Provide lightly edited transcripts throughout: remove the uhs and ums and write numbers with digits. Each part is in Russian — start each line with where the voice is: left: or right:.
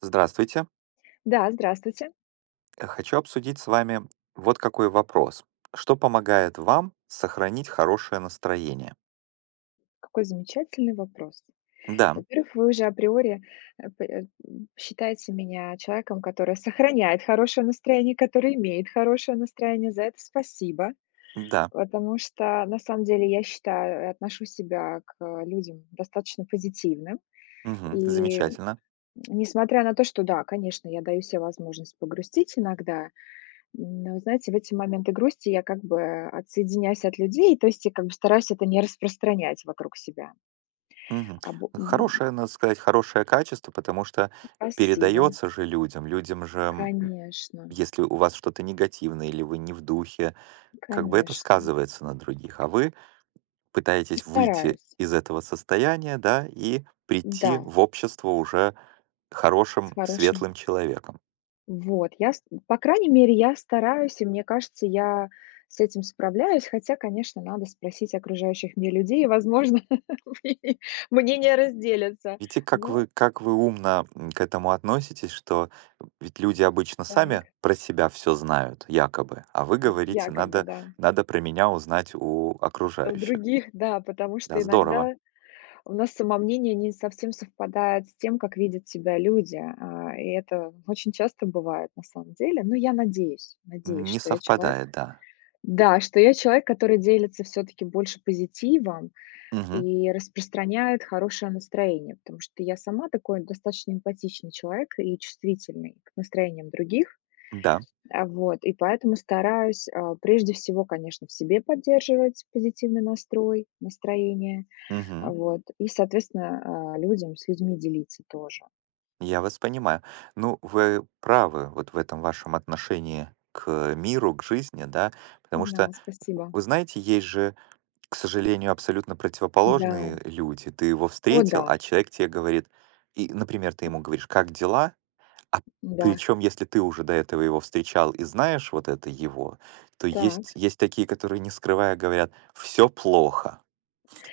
right: Здравствуйте.
left: Да, здравствуйте.
right: Хочу обсудить с вами вот какой вопрос. Что помогает вам сохранить хорошее настроение?
left: Какой замечательный вопрос.
right: Да,
left: Во-первых, вы уже априори считаете меня человеком, который сохраняет хорошее настроение, который имеет хорошее настроение. За это спасибо.
right: да,
left: Потому что, на самом деле, я считаю, и отношу себя к людям достаточно позитивным.
right: мгм,
left: И
right: замечательно.
left: несмотря на то, что, да, конечно, я даю себе возможность погрустить иногда, но, знаете, в эти моменты грусти я как бы отсоединяюсь от людей, то есть я как бы стараюсь это не распространять вокруг себя.
right: Мгм.
left: Або м,
right: Хорошее, надо сказать, хорошее качество, потому что
left: Спасибо.
right: передается же людям. Людям же,
left: Конечно,
right: если у вас что-то негативное или вы не в духе, как бы это
left: конечно.
right: сказывается на других. А вы пытаетесь выйти
left: Стараюсь.
right: из этого состояния, да, и
left: Да,
right: прийти в общество уже
left: с
right: хорошим,
left: хорошим.
right: светлым человеком.
left: Вот, по крайней мере, я стараюсь, и мне кажется, я с этим справляюсь, хотя, конечно, надо спросить окружающих мне людей, и, возможно, мнения мнения разделятся.
right: Видите, как
left: Но
right: вы как вы умно, к этому относитесь, что ведь люди обычно
left: так,
right: сами про себя все знают якобы, а вы говорите:
left: якобы,
right: "Надо
left: да.
right: про меня узнать у
left: У
right: окружающих".
left: других, да, потому
right: Да,
left: что
right: здорово.
left: иногда у нас самомнение не совсем совпадает с тем, как видят себя люди, а, и это очень часто бывает на самом деле. Но я надеюсь, надеюсь,
right: Не
left: что я человек.
right: совпадает, да.
left: Да, что я человек, который делится все-таки больше позитивом
right: Мгм.
left: и распространяет хорошее настроение, потому что я сама такой достаточно эмпатичный человек и чувствительный к настроениям других.
right: Да.
left: Вот, и поэтому стараюсь, прежде всего, конечно, в себе поддерживать позитивный настрой, настроение,
right: Мгм.
left: вот. И, соответственно, людям с людьми делиться тоже.
right: Я вас понимаю. Ну, вы правы вот в этом вашем отношении к миру, к жизни, да, потому что,
left: Да, спасибо.
right: вы знаете, есть же, к сожалению, абсолютно
left: Да.
right: противоположные люди. Ты его
left: О
right: встретил,
left: да,
right: а человек тебе говорит, и, например, ты ему говоришь: как дела? А
left: да.
right: причем, если ты уже до этого его встречал и знаешь вот это его, то
left: Так.
right: есть, есть такие, которые, не скрывая, говорят: все плохо.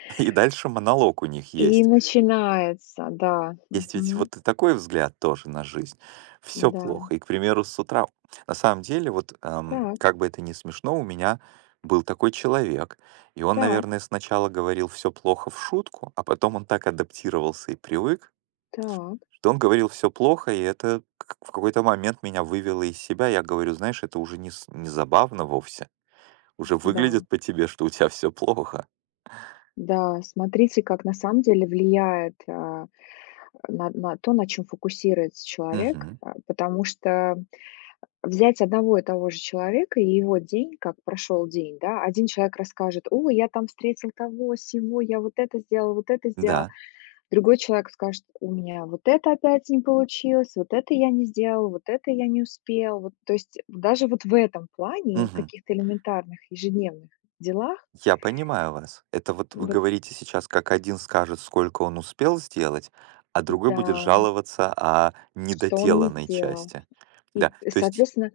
right: И дальше монолог у них
left: И
right: есть.
left: начинается, да,
right: Есть ведь
left: мгм,
right: вот и такой взгляд тоже на жизнь. Все
left: да.
right: плохо. И, к примеру, с утра на самом деле, вот,
left: Так,
right: как бы это ни смешно, у меня был такой человек, и он,
left: так,
right: наверное, сначала говорил "все плохо" в шутку, а потом он так адаптировался и привык,
left: так,
right: что он говорил "все плохо", и это к в какой-то момент меня вывело из себя. Я говорю: "Знаешь, это уже не забавно вовсе. Уже
left: да.
right: выглядит по тебе, что у тебя все плохо".
left: Да, смотрите, как на самом деле влияет, на то, на чем фокусируется человек,
right: Мгм.
left: потому что взять одного и того же человека и его день, как прошел день, да. Один человек расскажет: «О, я там встретил того, сего, я вот это сделал, вот это сделал».
right: Да.
left: Другой человек скажет: «У меня вот это опять не получилось, вот это я не сделал, вот это я не успел». Вот, то есть даже вот в этом плане и в
right: Мгм.
left: каких-то элементарных ежедневных делах,
right: Я понимаю вас. Это вот вы
left: вот
right: говорите сейчас, как один скажет, сколько он успел сделать, а другой будет
left: да,
right: жаловаться о
left: что он не
right: недоделанной
left: сделал.
right: части.
left: И,
right: Да, то есть
left: соответственно,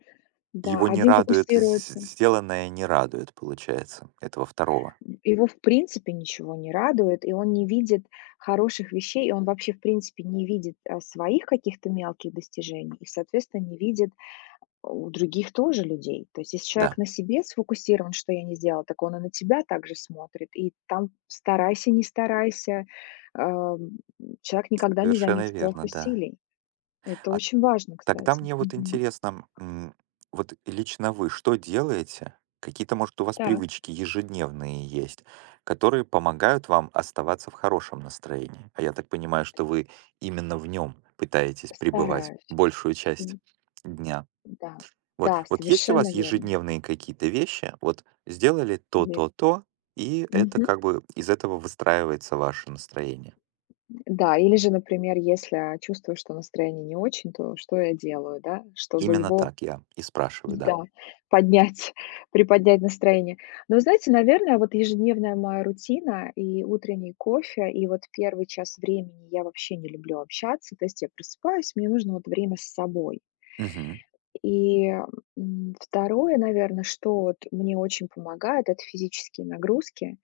left: да,
right: его не
left: один
right: радует,
left: фокусируется,
right: сделанное не радует, получается, этого второго.
left: его в принципе ничего не радует, и он не видит хороших вещей, и он вообще в принципе не видит, своих каких-то мелких достижений и, соответственно, не видит у других тоже людей. То есть, если человек
right: Да,
left: на себе сфокусирован, что я не сделал, так он и на тебя также смотрит. И там старайся, не старайся, ам, человек никогда не
right: совершенно
left: заметит твоих
right: верно, да.
left: усилий. Это
right: А
left: очень важно,
right: Тогда
left: кстати.
right: мне вот
left: Мгм.
right: интересно, вот лично вы что делаете? Какие-то, может, у вас
left: Так.
right: привычки ежедневные есть, которые помогают вам оставаться в хорошем настроении? А я так понимаю, что вы именно в нем пытаетесь пребывать
left: Стараюсь.
right: большую часть
left: М,
right: дня.
left: Да,
right: Вот,
left: да,
right: вот есть у вас
left: совершенно верно.
right: ежедневные какие-то вещи? Вот сделали то,
left: Ве-
right: то, то, и это
left: Мгм.
right: как бы из этого выстраивается ваше настроение.
left: Да, или же, например, если чувствую, что настроение не очень, то что я делаю, да, чтобы
right: Именно
left: его.
right: так я и спрашиваю, да.
left: Да, поднять, приподнять настроение. Но вы знаете, наверное, вот ежедневная моя рутина и утренний кофе, и вот первый час времени я вообще не люблю общаться, то есть я просыпаюсь, мне нужно вот время с собой.
right: Мгм.
left: И второе, наверное, что вот мне очень помогает, это физические нагрузки.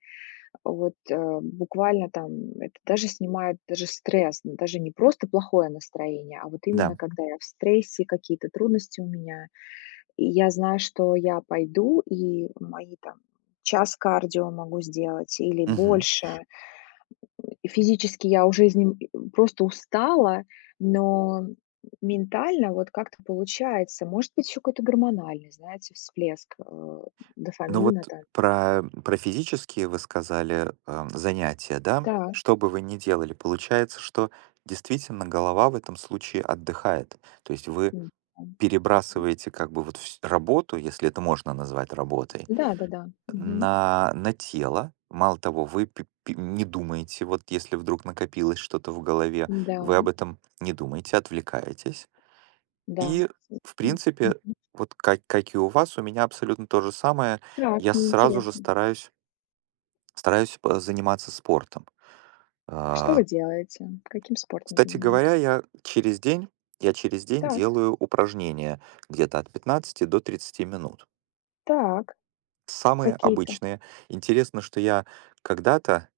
left: Вот буквально там это даже снимает даже стресс, даже не просто плохое настроение, а вот именно
right: Да.
left: когда я в стрессе, какие-то трудности у меня, и я знаю, что я пойду, и мои там час кардио могу сделать или
right: Мгм.
left: больше. И физически я уже из ним просто устала, но ментально вот как-то получается. Может быть, еще какой-то гормональный, знаете, всплеск,
right: Ну вот
left: дофамина там.
right: про физические вы сказали, занятия, да?
left: Да.
right: Что бы вы ни делали, получается, что действительно голова в этом случае отдыхает. То есть вы
left: М,
right: перебрасываете как бы вот работу, если это можно назвать работой,
left: Да-да-да. Мгм.
right: на тело. Мало того, вы не думаете, вот если вдруг накопилось что-то в голове,
left: Да,
right: вы об этом не думаете, отвлекаетесь.
left: да.
right: И, в принципе,
left: Мгм.
right: вот как и у вас, у меня абсолютно то же самое,
left: Так,
right: я
left: мне
right: сразу же
left: интересно.
right: стараюсь Стараюсь п заниматься спортом.
left: Что
right: А,
left: вы делаете? Каким спортом
right: Кстати
left: занимаетесь?
right: говоря, я через день,
left: Так,
right: делаю упражнения где-то от 15 до 30 минут.
left: так,
right: Самые
left: какие-то.
right: обычные. Интересно, что я когда-то,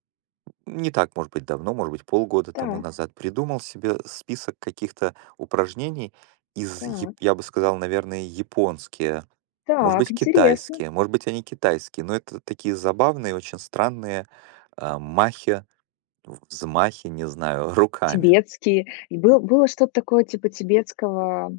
right: не так, может быть, давно, может быть, полгода тому
left: Так.
right: назад, придумал себе список каких-то упражнений из, яп
left: Так,
right: я бы сказал, наверное, японские, может
left: так,
right: быть,
left: интересно.
right: китайские, может быть, они китайские, но это такие забавные, очень странные, махи, в взмахе, не знаю, руками.
left: Тибетские. И было что-то такое типа тибетского,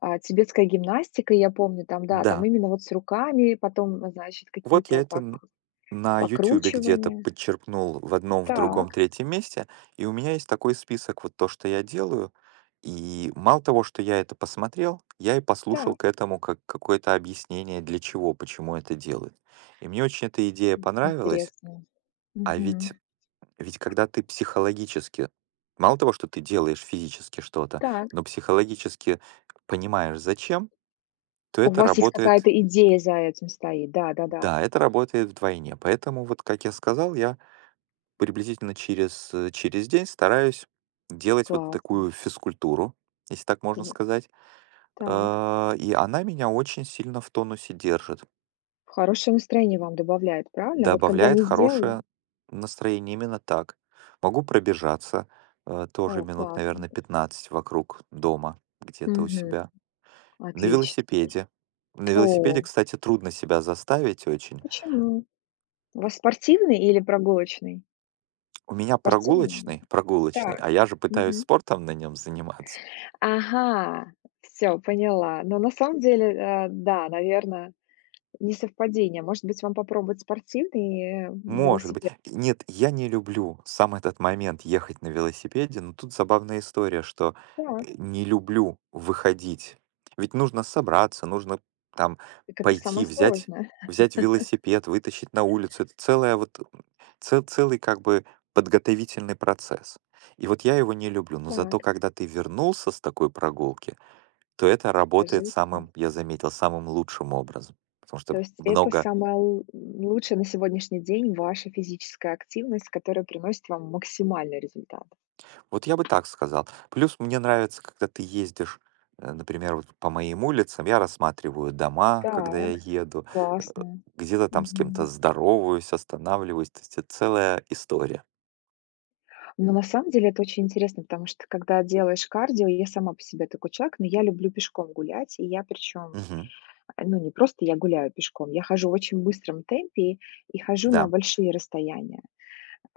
left: тибетская гимнастика, я помню, там, да, там
right: Да,
left: именно вот с руками, потом, значит,
right: вот я
left: какие-то
right: это
left: пок
right: на "Ютюбе" где-то
left: покручивания.
right: подчерпнул в одном, в другом,
left: Так,
right: третьем месте, и у меня есть такой список, вот то, что я делаю. И мало того, что я это посмотрел, я и послушал
left: так,
right: к этому как какое-то объяснение, для чего, почему это делают. И мне очень эта идея понравилась,
left: интересно.
right: а ведь,
left: Мгм.
right: ведь когда ты психологически, мало того, что ты делаешь физически что-то,
left: Так.
right: но психологически понимаешь, зачем, то
left: У
right: это
left: вас есть
right: работает.
left: какая-то идея за этим стоит? Да-да-да,
right: Да, это работает вдвойне. Поэтому, вот как я сказал, я приблизительно через день стараюсь делать вот
left: классно.
right: такую физкультуру, если так можно
left: Тво
right: сказать.
left: так.
right: И она меня очень сильно в тонусе держит.
left: Хорошее настроение вам добавляет, правильно? Вот когда
right: Добавляет
left: не сделали?
right: хорошее настроение, именно так. Могу пробежаться, тоже
left: О,
right: минут,
left: классно.
right: наверное, 15 вокруг дома, где-то у
left: Мгм.
right: себя. На
left: Отлично.
right: велосипеде. На велосипеде,
left: О,
right: кстати, трудно себя заставить очень.
left: почему? У вас спортивный или прогулочный?
right: У меня
left: Спортивный.
right: прогулочный,
left: Так,
right: а я же пытаюсь
left: мгм.
right: спортом на нем заниматься.
left: Ага, Все, поняла. Но на самом деле, да, наверно, несовпадение. Может быть, вам попробовать спортивный,
right: Может быть.
left: велосипед?
right: Нет, я не люблю сам этот момент ехать на велосипеде, но тут забавная история, что,
left: Так,
right: не люблю выходить. Ведь нужно собраться, нужно там
left: так это
right: пойти,
left: самое
right: взять,
left: сложное.
right: взять велосипед, вытащить на улицу. Это целая вот, целый как бы подготовительный процесс. И вот я его не люблю, но зато
left: Так,
right: когда ты вернулся с такой прогулки, то это работает
left: кажется.
right: самым, я заметил, самым лучшим образом. Потому что
left: То есть это
right: много...
left: самая л лучшая на сегодняшний день ваша физическая активность, которая приносит вам максимальный результат.
right: Вот я бы так сказал. Плюс мне нравится, когда ты ездишь, например, вот по моим улицам, я рассматриваю дома, когда я
left: Так,
right: еду, э,
left: классно.
right: где-то там с кем-то
left: Мгм.
right: здороваюсь, останавливаюсь. То есть это целая история.
left: Но на самом деле это очень интересно, потому что когда делаешь кардио, я сама по себе такой человек, но я люблю пешком гулять, и я причем,
right: Мгм.
left: ну не просто я гуляю пешком, я хожу в очень быстром темпе и хожу на
right: Да.
left: большие расстояния.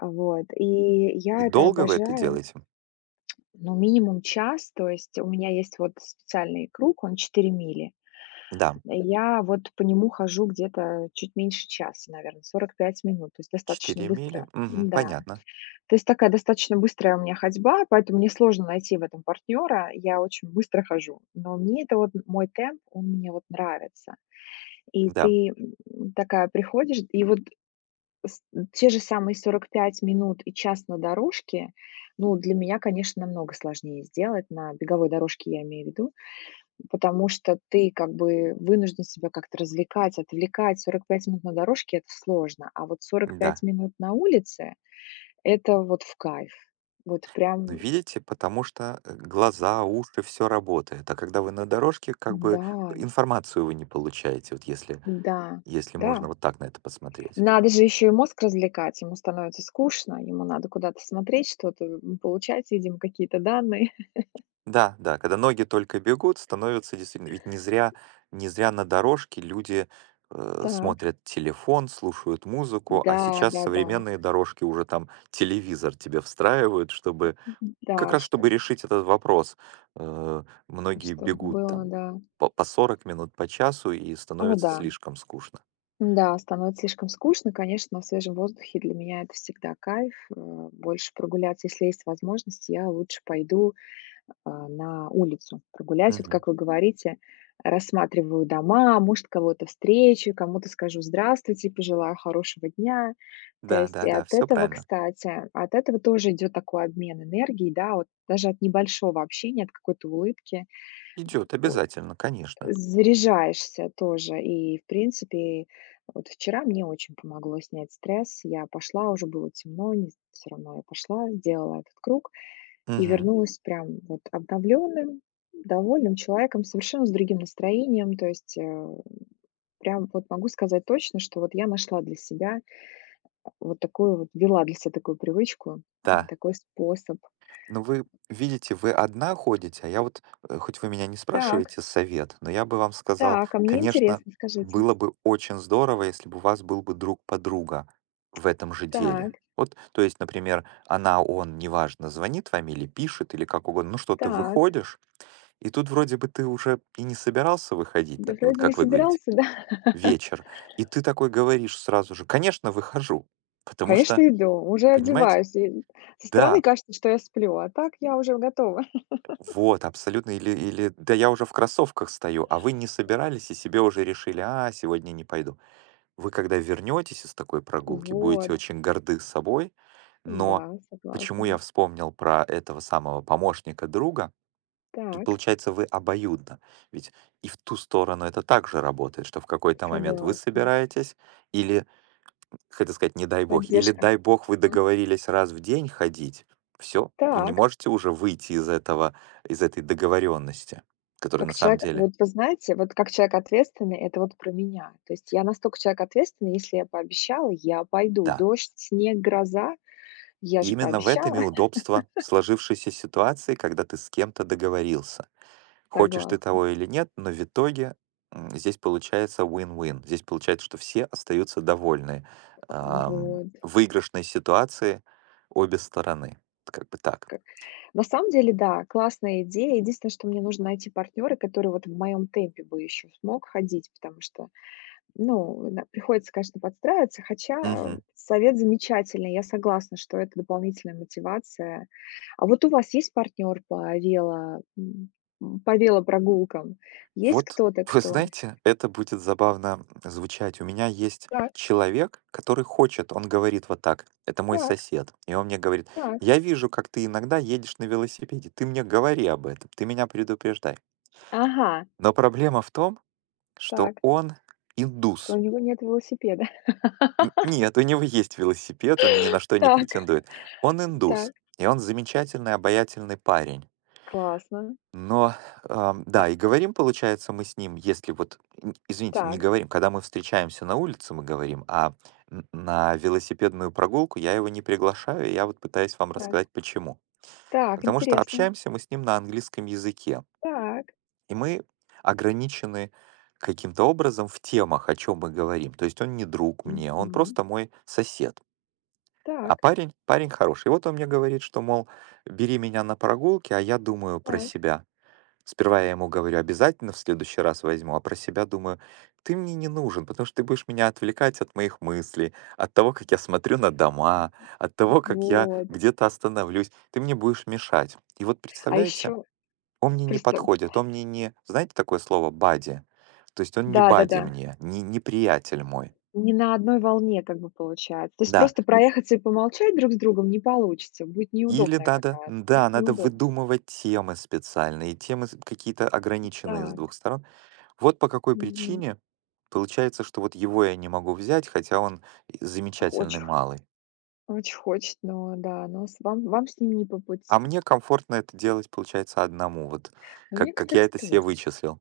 left: Вот. И
right: И
left: я это
right: долго вы это
left: обожаю,
right: делаете?
left: ну, минимум час, то есть у меня есть вот специальный круг, он 4 мили.
right: Да.
left: Я вот по нему хожу где-то чуть меньше часа, наверное, 45 минут, то есть достаточно
right: 4 мили?
left: быстро.
right: Мгм.
left: Да,
right: Понятно.
left: то есть такая достаточно быстрая у меня ходьба, поэтому мне сложно найти в этом партнера. Я очень быстро хожу, но мне это вот мой темп, он мне вот нравится. И
right: Да.
left: ты, такая приходишь, и вот с те же самые 45 минут и час на дорожке, ну, для меня, конечно, намного сложнее сделать, на беговой дорожке я имею в виду, потому что ты как бы вынужден себя как-то развлекать, отвлекать. 45 минут на дорожке — это сложно, а вот сорок пять
right: Да.
left: минут на улице это вот в кайф. Вот
right: Ну,
left: прям,
right: видите, потому что, глаза, уши, все работает. А когда вы на дорожке, как бы
left: да,
right: информацию вы не получаете, вот если,
left: да,
right: если
left: да.
right: можно вот так на это посмотреть.
left: Надо же еще и мозг развлекать. Ему становится скучно, ему надо куда-то смотреть, что-то, получать, видимо, какие-то данные.
right: Да, да, когда ноги только бегут, становится действительно... Ведь не зря, не зря на дорожке люди,
left: Так.
right: смотрят телефон, слушают музыку, а
left: Да,
right: сейчас
left: да-да, да,
right: современные дорожки уже там телевизор тебе встраивают, чтобы... Как
left: да,
right: раз
left: что
right: чтобы решить этот вопрос, э, многие
left: чтоб
right: бегут
left: было,
right: там
left: да.
right: по 40 минут, по часу, и
left: О
right: становится
left: да,
right: слишком скучно.
left: да, становится слишком скучно, конечно, на свежем воздухе для меня это всегда кайф. Больше прогуляться, если есть возможность, я лучше пойду, на улицу прогуляюсь. Вот
right: Мгм.
left: как вы говорите, рассматриваю дома, может, кого-то встречу, кому-то скажу здравствуйте, пожелаю хорошего дня. То есть и
right: Да-да-да,
left: от
right: все
left: этого,
right: правильно.
left: кстати, от этого тоже идет такой обмен энергией, да, вот даже от небольшого общения, от какой-то улыбки
right: Идет
left: о,
right: обязательно, конечно.
left: заряжаешься тоже. И, в принципе, вот вчера мне очень помогло снять стресс. Я пошла, уже было темно, все равно я пошла, сделала этот круг. И
right: Мгм.
left: вернулась прям вот обновленным, довольным человеком, совершенно с другим настроением. То есть прям вот могу сказать точно, что вот я нашла для себя вот такую вот, вела для себя такую привычку,
right: Да.
left: такой способ.
right: Ну, вы видите, вы одна ходите, а я вот, хоть вы меня не
left: Так,
right: спрашиваете совет, но я бы вам сказал,
left: так, а мне
right: конечно,
left: интересно, скажите.
right: было бы очень здорово, если бы у вас был бы друг, подруга в этом же деле.
left: Так,
right: Вот, то есть, например, она, он, неважно, звонит вам или пишет, или как угодно, ну что, ты
left: так,
right: выходишь, и тут вроде бы ты уже и не собирался выходить,
left: да
right: да, вот
left: вроде не
right: как вы говорите,
left: собирался, да?
right: вечер, и ты такой говоришь сразу же: конечно, выхожу, потому что,
left: Конечно, иду, уже
right: понимаете,
left: одеваюсь. И со стороны
right: да,
left: кажется, что я сплю, а так я уже готова.
right: вот, абсолютно. Или да, я уже в кроссовках стою, а вы не собирались и себе уже решили: сегодня не пойду. Вы когда вернетесь из такой прогулки, будете
left: Вот,
right: очень горды собой, но
left: да,
right: почему я
left: согласна.
right: вспомнил про этого самого помощника друга, тут
left: Так,
right: получается вы обоюдно. Ведь и в ту сторону это также работает, что в какой-то момент вы
left: согласна.
right: собираетесь или хотел сказать, не дай бог. Или
left: Поддержка.
right: дай бог, вы договорились раз в день ходить. Все, вы не
left: Так,
right: можете уже выйти из этого, из этой договоренности, которая на
left: как
right: самом
left: человек,
right: деле,
left: вот вы знаете, вот как человек ответственный, это вот про меня. То есть я настолько человек ответственный, если я пообещала, я пойду.
right: да.
left: Дождь, снег, гроза, я
right: И
left: же
right: именно в этом и
left: пообещала.
right: удобство сложившейся ситуации, когда ты с кем-то договорился. Хочешь ты
left: Согласна.
right: того или нет, но в итоге, здесь получается win-win. Здесь получается, что все остаются довольны.
left: Вот.
right: В выигрышной ситуации обе стороны. Как бы так.
left: Как- На самом деле, да, классная идея. Единственное, что мне нужно найти партнера, который вот в моем темпе бы еще смог ходить, потому что, ну, приходится, конечно, подстраиваться, хотя
right: Мгм.
left: совет замечательный. Я согласна, что это дополнительная мотивация. А вот у вас есть партнер по по велопрогулкам? Есть
right: Вот,
left: кто-то,
right: вы
left: кто.
right: знаете, это будет забавно звучать. У меня есть
left: Так,
right: человек, который хочет, он говорит вот так, это мой
left: так,
right: сосед, и он мне говорит:
left: так.
right: я вижу, как ты иногда едешь на велосипеде, ты мне говори об этом, ты меня предупреждай.
left: Ага,
right: Но проблема в том, что
left: так,
right: он
left: что у
right: индус.
left: него нет велосипеда.
right: Нет, у него есть велосипед, он ни на что не
left: Так,
right: претендует. Он индус,
left: так,
right: и он замечательный, обаятельный парень.
left: классно.
right: Но,
left: А,
right: да, и говорим, получается, мы с ним, если вот, извините, не
left: так,
right: говорим, когда мы встречаемся на улице, мы говорим, а на велосипедную прогулку я его не приглашаю, и я вот пытаюсь вам
left: так,
right: рассказать, почему.
left: так,
right: Потому что
left: интересно.
right: общаемся мы с ним на английском языке,
left: Так.
right: и мы ограничены каким-то образом в темах, о чем мы говорим. То есть он не друг мне, он
left: Мгм.
right: просто мой сосед. А
left: Так,
right: парень, парень хороший. И вот он мне говорит, что, мол, бери меня на прогулки, а я думаю про
left: так.
right: себя. Сперва я ему говорю: "Обязательно в следующий раз возьму". А про себя думаю: "Ты мне не нужен, потому что ты будешь меня отвлекать от моих мыслей, от того, как я смотрю на дома, от того, как я
left: Вот.
right: где-то остановлюсь. Ты мне будешь мешать". И вот
left: А
right: представляете,
left: еще
right: он мне не
left: просто
right: подходит, он мне, не знаете такое слово, бади. То есть он не бади
left: да-да-да,
right: мне, не приятель мой.
left: не на одной волне как бы получается. То есть
right: Да.
left: просто проехаться и помолчать друг с другом не получится, будет
right: Или
left: неудобная
right: надо,
left: какая-то, да,
right: да, надо
left: неудобно.
right: выдумывать темы специальные, темы с какие-то ограниченные с двух
left: Так.
right: сторон. Вот по какой
left: Мгм.
right: причине получается, что вот его я не могу взять, хотя он и замечательный
left: Х
right: малый.
left: очень хочет, но да, но с вам вам с ним не по
right: А
left: пути.
right: мне комфортно это делать, получается, одному, вот
left: Но мне,
right: как я
left: кстати,
right: это себе
left: тоже.
right: вычислил.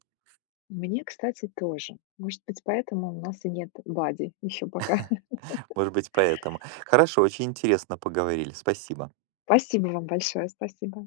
left: Мне, кстати, тоже. Может быть, поэтому у нас и нет Бади еще пока.
right: Может быть, поэтому. Хорошо, очень интересно поговорили. Спасибо.
left: Спасибо вам большое, спасибо.